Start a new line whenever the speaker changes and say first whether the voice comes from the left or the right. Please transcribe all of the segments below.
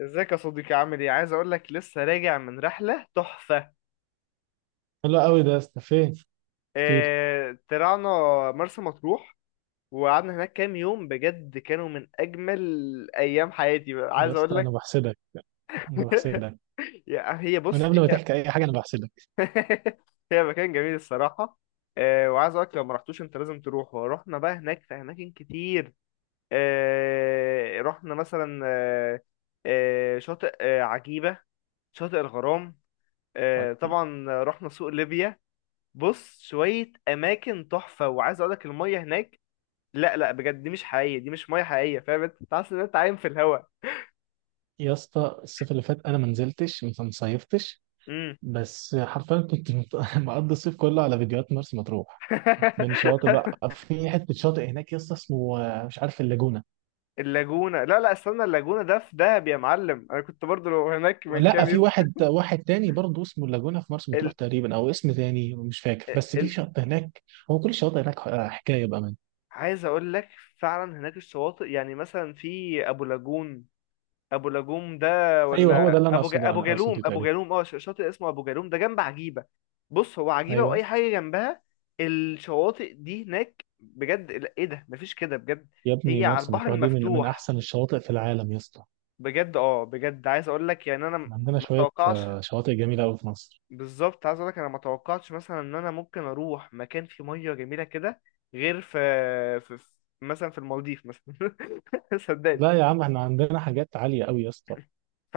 left: ازيك يا صديقي، عامل ايه؟ عايز اقول لك، لسه راجع من رحله تحفه.
right: حلو قوي ده يا اسطى، فين؟ احكي لي
left: اه طلعنا مرسى مطروح. وقعدنا هناك كام يوم، بجد كانوا من اجمل ايام حياتي بقى.
right: يا
left: عايز اقول
right: اسطى، انا
left: لك.
right: بحسدك. انا بحسدك.
left: هي
right: من
left: بص
right: قبل ما
left: هي.
right: تحكي اي حاجه انا بحسدك.
left: هي مكان جميل الصراحه. اه وعايز اقول لك، لو ما رحتوش انت لازم تروح. ورحنا بقى هناك في اماكن كتير. اه رحنا مثلا اه. اه شاطئ عجيبه، شاطئ الغرام. اه
right: ودي
left: طبعا رحنا سوق ليبيا. بص، شوية أماكن تحفة، وعايز أقولك المية هناك. لا، لا، بجد دي مش حقيقية، دي مش مية حقيقية، فاهم؟ أنت حاسس إن أنت عايم في الهوا.
right: يا اسطى. الصيف اللي فات انا ما نزلتش ما صيفتش،
left: امم.
right: بس حرفيا كنت مقضي الصيف كله على فيديوهات مرسى مطروح. من شاطئ بقى، في حته شاطئ هناك يا اسطى اسمه مش عارف، اللاجونه.
left: اللاجونة؟ لا لا، استنى، اللاجونة ده في دهب يا معلم، أنا كنت برضو هناك من
right: لا،
left: كام
right: في
left: يوم.
right: واحد واحد تاني برضه اسمه اللاجونه في مرسى مطروح
left: ال...
right: تقريبا، او اسم تاني مش فاكر، بس في
left: ال...
right: شاطئ هناك. هو كل الشواطئ هناك حكايه بامان.
left: عايز أقولك، فعلا هناك الشواطئ، يعني مثلا في أبو لاجون، ابو لاجوم ده،
right: ايوه هو
left: ولا
right: ده اللي انا اقصده،
left: ابو
right: انا
left: جالوم.
right: اقصده تقريبا.
left: شاطئ اسمه ابو جالوم، ده جنب عجيبه. بص، هو عجيبه واي
right: ايوه.
left: حاجه جنبها، الشواطئ دي هناك بجد. لا، ايه ده، مفيش كده بجد.
right: يا ابني
left: هي على
right: مرسى
left: البحر
right: مطروح دي من
left: المفتوح.
right: احسن الشواطئ في العالم يا اسطى.
left: بجد، بجد عايز اقول لك، يعني انا
right: إحنا عندنا
left: ما
right: شويه
left: توقعش.
right: شواطئ جميله قوي في مصر.
left: بالظبط، عايز اقول لك، انا ما توقعتش مثلا ان انا ممكن اروح مكان فيه ميه جميله كده، غير في مثلا، في المالديف مثلا. صدقني.
right: لا يا عم، احنا عندنا حاجات عاليه قوي يا اسطى.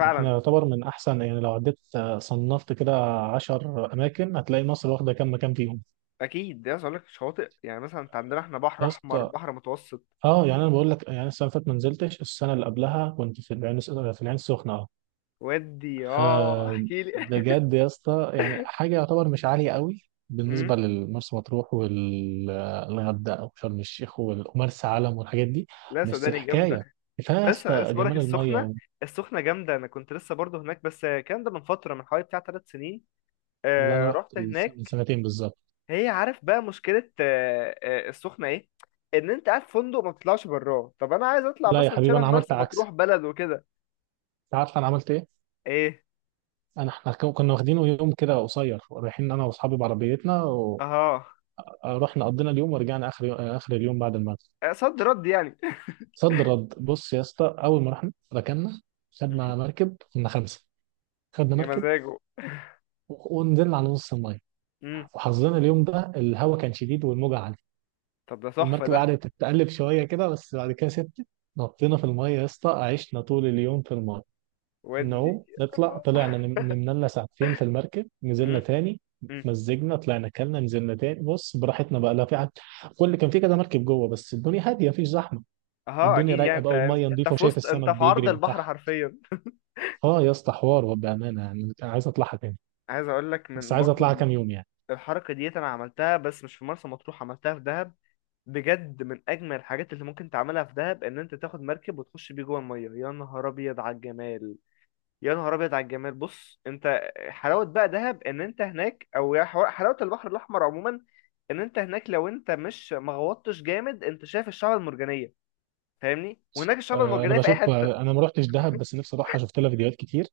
right: يعني احنا يعتبر من احسن. يعني لو عديت صنفت كده عشر اماكن هتلاقي مصر واخده كام مكان فيهم.
left: اكيد ده. عايز اقول لك، شواطئ يعني مثلا، انت عندنا احنا بحر
right: يا
left: احمر،
right: اسطى،
left: بحر متوسط.
right: اه يعني انا بقول لك يعني السنه اللي فاتت ما نزلتش، السنه اللي قبلها كنت في العين، في العين السخنه.
left: ودي اه
right: آه.
left: احكي لي.
right: بجد يا اسطى يعني حاجه يعتبر مش عاليه قوي
left: امم.
right: بالنسبه لمرسى مطروح والغردقه وشرم الشيخ ومرسى علم والحاجات دي.
left: لا،
right: بس
left: صدقني،
right: حكايه.
left: جامده.
right: كفايه يا
left: لسه لسه
right: اسطى
left: بقول لك
right: جمال الميه
left: السخنه.
right: و-
left: السخنه جامده، انا كنت لسه برضه هناك، بس الكلام ده من فتره، من حوالي بتاع 3 سنين.
right: اللي انا
left: آه
right: رحت
left: رحت
right: من
left: هناك.
right: سنتين بالظبط.
left: هي عارف بقى مشكله آه آه السخنه ايه؟ ان انت قاعد في فندق، ما بتطلعش براه. طب انا عايز اطلع
right: لا يا
left: مثلا
right: حبيبي
left: شبه
right: انا عملت
left: مرسى مطروح،
right: عكس.
left: بلد وكده.
right: انت عارف انا عملت ايه؟
left: ايه.
right: انا احنا كنا واخدين يوم كده قصير رايحين انا واصحابي بعربيتنا،
left: اها.
right: ورحنا قضينا اليوم ورجعنا اخر يوم، اخر اليوم بعد المغرب.
left: آه، صد رد يعني.
right: صد رد. بص يا اسطى، اول ما رحنا ركننا،
left: مم.
right: خدنا مركب كنا خمسه. خدنا
left: يا
right: مركب
left: مزاجه.
right: ونزلنا على نص الميه،
left: امم.
right: وحظنا اليوم ده الهواء كان شديد والموجه عاليه.
left: طب ده تحفه
right: المركب
left: ده.
right: قعدت تتقلب شويه كده بس بعد كده سبت. نطينا في الميه يا اسطى، عشنا طول اليوم في الميه،
left: ودي.
right: نعوم نطلع. طلعنا نمنا لنا ساعتين في المركب، نزلنا
left: مم.
right: تاني.
left: مم.
right: مزجنا، طلعنا كلنا، نزلنا تاني. بص براحتنا بقى، لا في حد. كل كان في كده مركب جوه بس الدنيا هاديه، مفيش زحمه.
left: اه
right: والدنيا
left: اكيد، يعني
right: رايقه بقى، والميه نظيفه، وشايف
left: انت
right: السمك
left: في عرض
right: بيجري من
left: البحر
right: تحت.
left: حرفيا.
right: اه يا اسطى حوار، وبامانه يعني عايز اطلعها تاني،
left: عايز اقول لك،
right: بس
left: من
right: عايز
left: برضو
right: اطلعها كام يوم يعني.
left: الحركه ديت انا عملتها، بس مش في مرسى مطروح، عملتها في دهب. بجد من اجمل الحاجات اللي ممكن تعملها في دهب، ان انت تاخد مركب وتخش بيه جوه الميه، يا نهار ابيض على الجمال. يا نهار ابيض على الجمال، بص انت حلاوه بقى دهب ان انت هناك، او حلاوه البحر الاحمر عموما. ان انت هناك، لو انت مش مغوطتش جامد، انت شايف الشعب المرجانيه، فاهمني؟ وهناك الشعب
right: انا
left: المرجانيه في اي
right: بشوف.
left: حته.
right: انا ما رحتش دهب بس نفسي اروحها، شفت لها فيديوهات كتير.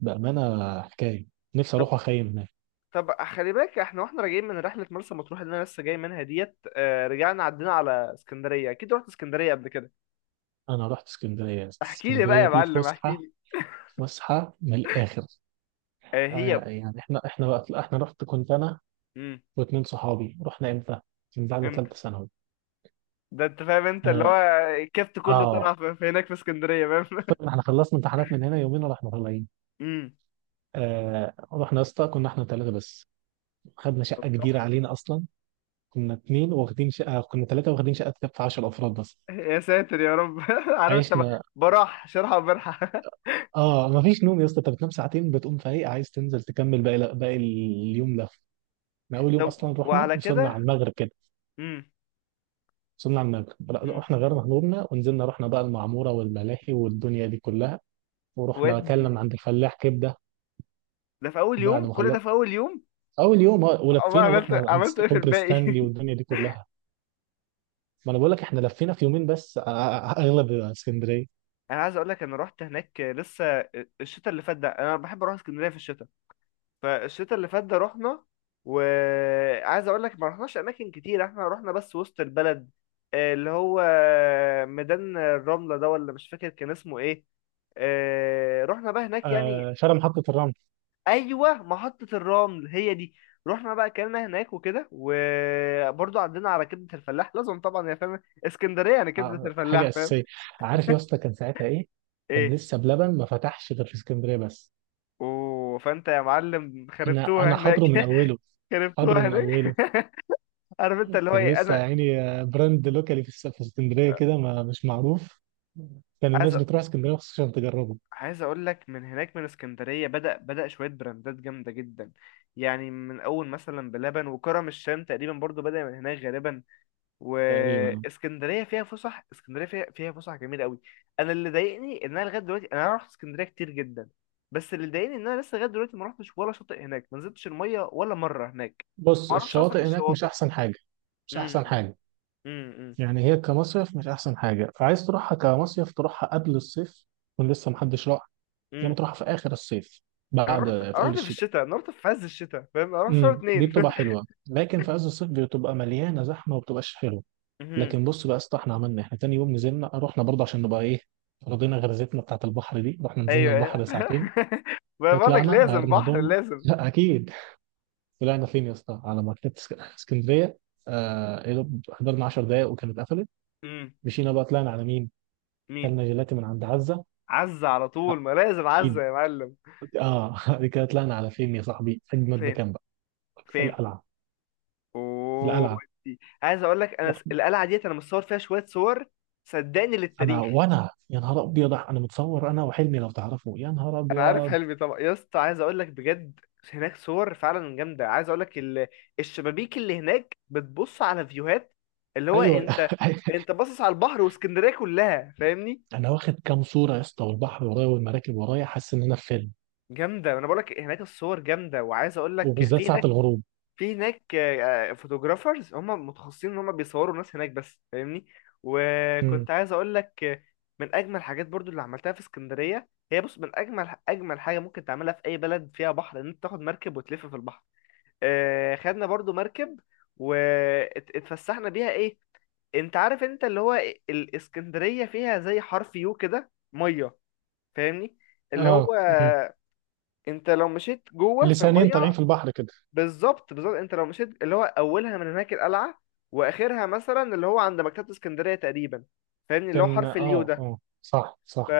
right: بامانه حكايه. نفسي
left: طب
right: اروح واخيم هناك.
left: طب خلي بالك، احنا واحنا راجعين من رحلة مرسى مطروح اللي انا لسه جاي منها ديت، آه، رجعنا عدينا على اسكندرية، اكيد رحت اسكندرية قبل كده.
right: انا رحت اسكندريه،
left: احكي لي بقى
right: اسكندريه
left: يا
right: دي
left: معلم، احكي
right: فسحه.
left: لي.
right: فسحه من الاخر.
left: آه، هي.
right: يعني احنا وقت احنا رحت كنت انا
left: امم
right: واثنين صحابي. رحنا امتى؟ من بعد
left: امتى؟
right: ثالثه ثانوي.
left: ده انت فاهم، انت اللي هو
right: اه.
left: الكبت كله
right: آه،
left: طلع في هناك، في اسكندرية، فاهم؟
right: طيب، احنا خلصنا امتحانات من هنا يومين ورحنا طالعين.
left: امم.
right: آه رحنا يا اسطى كنا احنا ثلاثه بس. خدنا
left: طب
right: شقه كبيره
left: تحفة.
right: علينا اصلا. كنا اثنين واخدين شقه، كنا ثلاثه واخدين شقه تكفي 10 افراد بس.
left: يا ساتر يا رب. عارف انت
right: عشنا.
left: براح شرحة وبرحة.
right: اه، مفيش نوم يا اسطى. انت بتنام ساعتين بتقوم فايق عايز تنزل تكمل باقي اليوم ده. احنا اول يوم
left: طب.
right: اصلا رحنا
left: وعلى
right: وصلنا على
left: كده.
right: المغرب كده.
left: امم.
right: وصلنا على المغرب، لا،
left: امم.
right: احنا غيرنا هدومنا ونزلنا، رحنا بقى المعموره والملاهي والدنيا دي كلها. ورحنا اكلنا
left: ودي.
right: من عند الفلاح كبده.
left: ده في اول
right: وبعد
left: يوم،
right: ما
left: كل ده
right: خلصنا
left: في اول يوم.
right: اول يوم،
left: أما
right: ولفينا
left: عملت
right: ورحنا عند
left: عملت ايه في
right: كوبري
left: الباقي؟
right: ستانلي والدنيا دي كلها. ما انا بقول لك احنا لفينا في يومين بس. اغلب اسكندريه.
left: انا عايز اقول لك، انا رحت هناك لسه. الشتاء اللي فات ده، انا بحب اروح اسكندريه في الشتاء. فالشتاء اللي فات ده رحنا. وعايز اقول لك، ما رحناش اماكن كتير، احنا رحنا بس وسط البلد. آه، اللي هو ميدان الرمله ده، ولا مش فاكر كان اسمه ايه. آه، رحنا بقى هناك يعني.
right: شارع محطه الرمل.
left: ايوه محطه الرمل هي دي. رحنا بقى اكلنا هناك وكده، وبرضه عدينا على كبده الفلاح، لازم طبعا يا فاهم. اسكندريه يعني كبده
right: حاجه
left: الفلاح فاهم.
right: اساسيه. عارف يا اسطى كان ساعتها ايه؟ كان
left: ايه.
right: لسه بلبن ما فتحش غير في اسكندريه بس.
left: اوه، فانت يا معلم
right: انا
left: خربتوها
right: انا
left: هناك.
right: حاضره من اوله، حاضره
left: خربتوها
right: من
left: هناك.
right: اوله.
left: عارف انت اللي هو
right: كان
left: ايه
right: لسه
left: انا.
right: يعني براند لوكالي في في اسكندريه كده، ما مش معروف. كان
left: عايز
right: الناس
left: أ-
right: بتروح اسكندريه مخصوص عشان تجربه.
left: عايز اقول لك، من هناك من اسكندريه بدا شويه براندات جامده جدا. يعني من اول مثلا بلبن وكرم الشام تقريبا، برضو بدا من هناك غالبا.
right: تقريبا.
left: واسكندريه فيها فسح، اسكندريه فيها فسح جميله قوي. انا اللي ضايقني ان انا لغايه دلوقتي انا رحت اسكندريه كتير جدا. بس اللي ضايقني ان انا لسه لغايه دلوقتي ما رحتش ولا شاطئ هناك، ما نزلتش الميه ولا مره هناك.
right: بص
left: ما اعرفش اصلا ايه
right: الشواطئ هناك مش
left: الشواطئ.
right: احسن حاجه. مش احسن
left: امم.
right: حاجه.
left: امم. امم.
right: يعني هي كمصيف مش احسن حاجه، فعايز تروحها كمصيف تروحها قبل الصيف يكون لسه محدش راح، يا اما
left: امم.
right: تروحها في اخر الصيف
left: انا
right: بعد.
left: رحت
right: في اول
left: رحت في
right: الشتاء.
left: الشتاء، انا رحت في عز الشتاء فاهم، انا رحت شهر
right: امم، دي
left: اتنين.
right: بتبقى حلوه لكن في عز الصيف بتبقى مليانه زحمه وبتبقاش حلوه.
left: امم.
right: لكن بص بقى يا اسطى، احنا عملنا احنا تاني يوم نزلنا، رحنا برضه عشان نبقى ايه، رضينا غرزتنا بتاعت البحر دي، رحنا نزلنا
left: ايوه ايوه.
right: البحر ساعتين.
left: ما بقول لك،
right: طلعنا
left: لازم
right: غيرنا
left: بحر
right: هدومنا
left: لازم.
right: لا اكيد. طلعنا فين يا اسطى؟ على مكتبة اسكندريه. آه إيه ده، حضرنا 10 دقايق وكانت قفلت.
left: امم.
right: مشينا بقى، طلعنا على مين؟
left: مين؟
right: كلنا جيلاتي من عند عزه.
left: عزة على
right: لا،
left: طول، ما لازم عزة
right: اكيد.
left: يا معلم.
right: اه دي كده طلعنا على فين يا صاحبي؟ اجمد
left: فين؟
right: مكان بقى.
left: فين؟
right: القلعه.
left: اوه
right: القلعه
left: ودي. عايز اقول لك، انا
right: صاحبي،
left: القلعه ديت انا مصور فيها شويه صور. صدقني
right: انا
left: للتاريخ.
right: وانا يا نهار ابيض، انا متصور انا وحلمي لو تعرفوا، يا نهار
left: انا عارف
right: ابيض.
left: حلمي طبعا يا اسطى، عايز اقول لك بجد، هناك صور فعلا جامده. عايز اقول لك الشبابيك اللي هناك بتبص على فيوهات، اللي هو
right: ايوه
left: انت انت باصص على البحر واسكندريه كلها فاهمني.
right: انا واخد كام صوره يا اسطى والبحر ورايا والمراكب ورايا، حاسس ان انا في فيلم.
left: جامده، انا بقول لك هناك الصور جامده. وعايز اقول لك
right: وبالذات
left: في
right: ساعه
left: هناك،
right: الغروب.
left: في هناك فوتوغرافرز، هم متخصصين ان هم بيصوروا الناس هناك بس، فاهمني.
right: امم.
left: وكنت عايز اقول لك، من اجمل الحاجات برضو اللي عملتها في اسكندريه، هي بص، من اجمل اجمل حاجه ممكن تعملها في اي بلد فيها بحر، ان انت تاخد مركب وتلف في البحر. آه، خدنا برضو مركب واتفسحنا بيها ايه. انت عارف انت اللي هو إيه؟ الاسكندرية فيها زي حرف يو كده مية، فاهمني؟ اللي هو
right: اه امم.
left: انت لو مشيت جوه في
right: لسانين طالعين
left: المية.
right: في البحر كده.
left: بالظبط، بالظبط، انت لو مشيت اللي هو اولها من هناك القلعة، واخرها مثلا اللي هو عند مكتبة اسكندرية تقريبا، فاهمني؟ اللي هو
right: كان
left: حرف اليو
right: اه
left: ده.
right: اه صح
left: ف...
right: صح.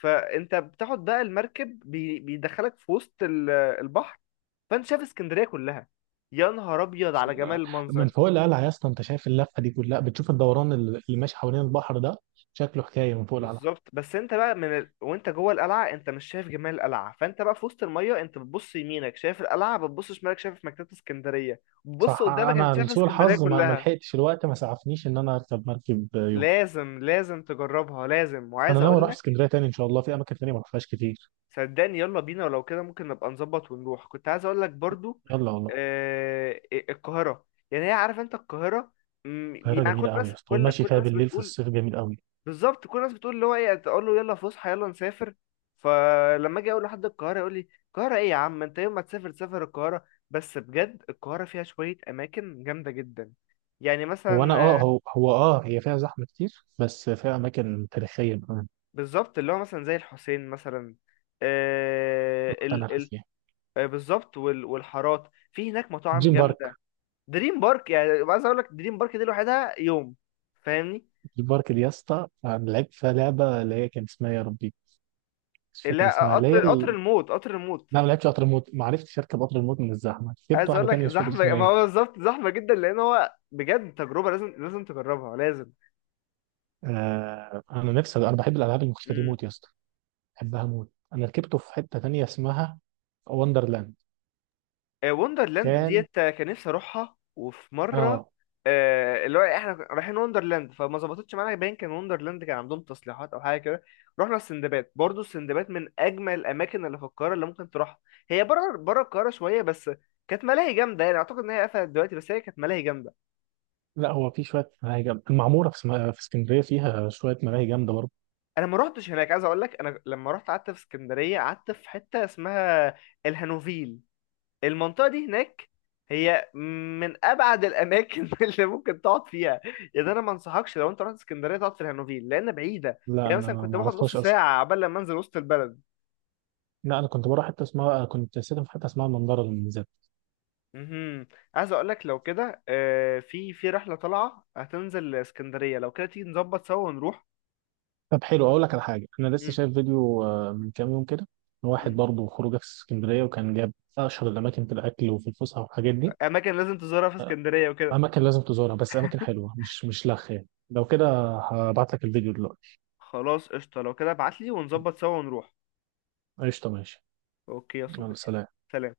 left: فانت بتاخد بقى المركب بيدخلك في وسط البحر، فانت شايف اسكندريه كلها، يا نهار ابيض على جمال
right: من
left: المنظر.
right: فوق القلعه يا اسطى انت شايف اللفه دي كلها، بتشوف الدوران اللي ماشي حوالين البحر ده. شكله حكايه من فوق القلعه.
left: بالظبط، بس انت بقى وانت جوه القلعه انت مش شايف جمال القلعه، فانت بقى في وسط الميه، انت بتبص يمينك شايف القلعه، بتبص شمالك شايف مكتبه اسكندريه، بتبص
right: صح.
left: قدامك انت
right: انا
left: شايف
right: لسوء
left: اسكندريه
right: الحظ ما
left: كلها.
right: لحقتش الوقت، ما سعفنيش ان انا اركب مركب يوم.
left: لازم لازم تجربها لازم،
right: انا
left: وعايز
right: ناوي
left: اقول
right: اروح
left: لك
right: اسكندريه تاني ان شاء الله، في اماكن تانيه ما رحتهاش كتير.
left: صدقني، يلا بينا، ولو كده ممكن نبقى نظبط ونروح. كنت عايز اقول لك برضو
right: يلا والله.
left: القاهره. يعني هي عارف انت القاهره،
right: القاهره
left: يعني كل
right: جميله قوي يا
left: الناس،
right: اسطى،
left: كل
right: والمشي
left: كل
right: فيها
left: الناس
right: بالليل في
left: بتقول.
right: الصيف جميل قوي.
left: بالظبط، كل الناس بتقول اللي هو ايه، تقول له يلا فسحه، يلا نسافر. فلما اجي اقول لحد القاهره، يقول لي القاهره ايه يا عم انت، يوم ما تسافر تسافر القاهره. بس بجد القاهره فيها شويه اماكن جامده جدا. يعني
right: هو انا
left: مثلا. آه،
right: اه هو هو اه هي فيها زحمه كتير بس فيها اماكن تاريخيه كمان.
left: بالظبط، اللي هو مثلا زي الحسين مثلا. آه
right: رحت انا
left: ال ال
right: فيها.
left: آه، بالظبط، والحارات في هناك مطاعم
right: دريم بارك.
left: جامده. دريم بارك، يعني عايز اقول لك دريم بارك دي لوحدها يوم، فاهمني؟
right: دريم بارك دي يا اسطى أنا لعبت فيها لعبه اللي هي كان اسمها، يا ربي مش فاكر
left: لا،
right: اسمها، اللي هي
left: قطر
right: ال-.
left: الموت قطر الموت.
right: لا ما لعبتش قطر الموت، ما عرفتش اركب قطر الموت من الزحمه، جبت
left: عايز اقول
right: واحده
left: لك
right: تانيه مش فاكر
left: زحمه،
right: اسمها
left: ما
right: ايه.
left: هو بالظبط زحمه جدا، لان هو بجد تجربه لازم، لازم تجربها لازم.
right: آه انا نفسي، انا بحب الالعاب المختلفه دي
left: امم.
right: موت يا اسطى، بحبها موت. انا ركبته في حته تانيه اسمها وندرلاند.
left: آه، وندرلاند
right: كان
left: ديت، كان نفسي اروحها، وفي مره.
right: اه.
left: آه، اللي هو احنا رايحين وندرلاند، فما ظبطتش معانا، باين كان وندرلاند كان عندهم تصليحات او حاجه كده. رحنا السندباد، برضو السندباد من اجمل الاماكن اللي في القاهره اللي ممكن تروحها. هي بره بره القاهره شويه بس، كانت ملاهي جامده. يعني اعتقد ان هي قفلت دلوقتي، بس هي كانت ملاهي جامده.
right: لا هو في شويه ملاهي جامده، المعموره في في اسكندريه فيها شويه ملاهي جامده برضه.
left: انا ما روحتش هناك. عايز اقول لك انا لما رحت قعدت في اسكندريه، قعدت في حته اسمها الهانوفيل. المنطقة دي هناك هي من أبعد الأماكن اللي ممكن تقعد فيها. يعني أنا ما أنصحكش لو أنت رحت اسكندرية تقعد في الهانوفيل لأن بعيدة،
right: لا
left: يعني
right: انا
left: مثلا كنت
right: ما
left: باخد نص
right: اعرفهاش اصلا.
left: ساعة عبال لما أنزل وسط البلد.
right: لا انا كنت بروح حته اسمها، كنت ساكن في حته اسمها المنظره للمنزل.
left: مهم. عايز أقول لك لو كده، آه، في رحلة طالعة هتنزل اسكندرية، لو كده تيجي نظبط سوا ونروح.
right: طب حلو، اقول لك على حاجه. انا لسه
left: مم.
right: شايف فيديو من كام يوم كده، واحد
left: مم.
right: برضه خروجه في اسكندريه وكان جاب اشهر الاماكن في الاكل وفي الفسحه والحاجات دي.
left: أماكن لازم تزورها في اسكندرية وكده.
right: اماكن لازم تزورها، بس اماكن حلوه مش لخ يعني. لو كده هبعت لك الفيديو دلوقتي.
left: خلاص قشطة، لو كده ابعتلي ونظبط سوا ونروح.
right: قشطه ماشي.
left: أوكي يا
right: يلا
left: صديقي،
right: سلام.
left: سلام.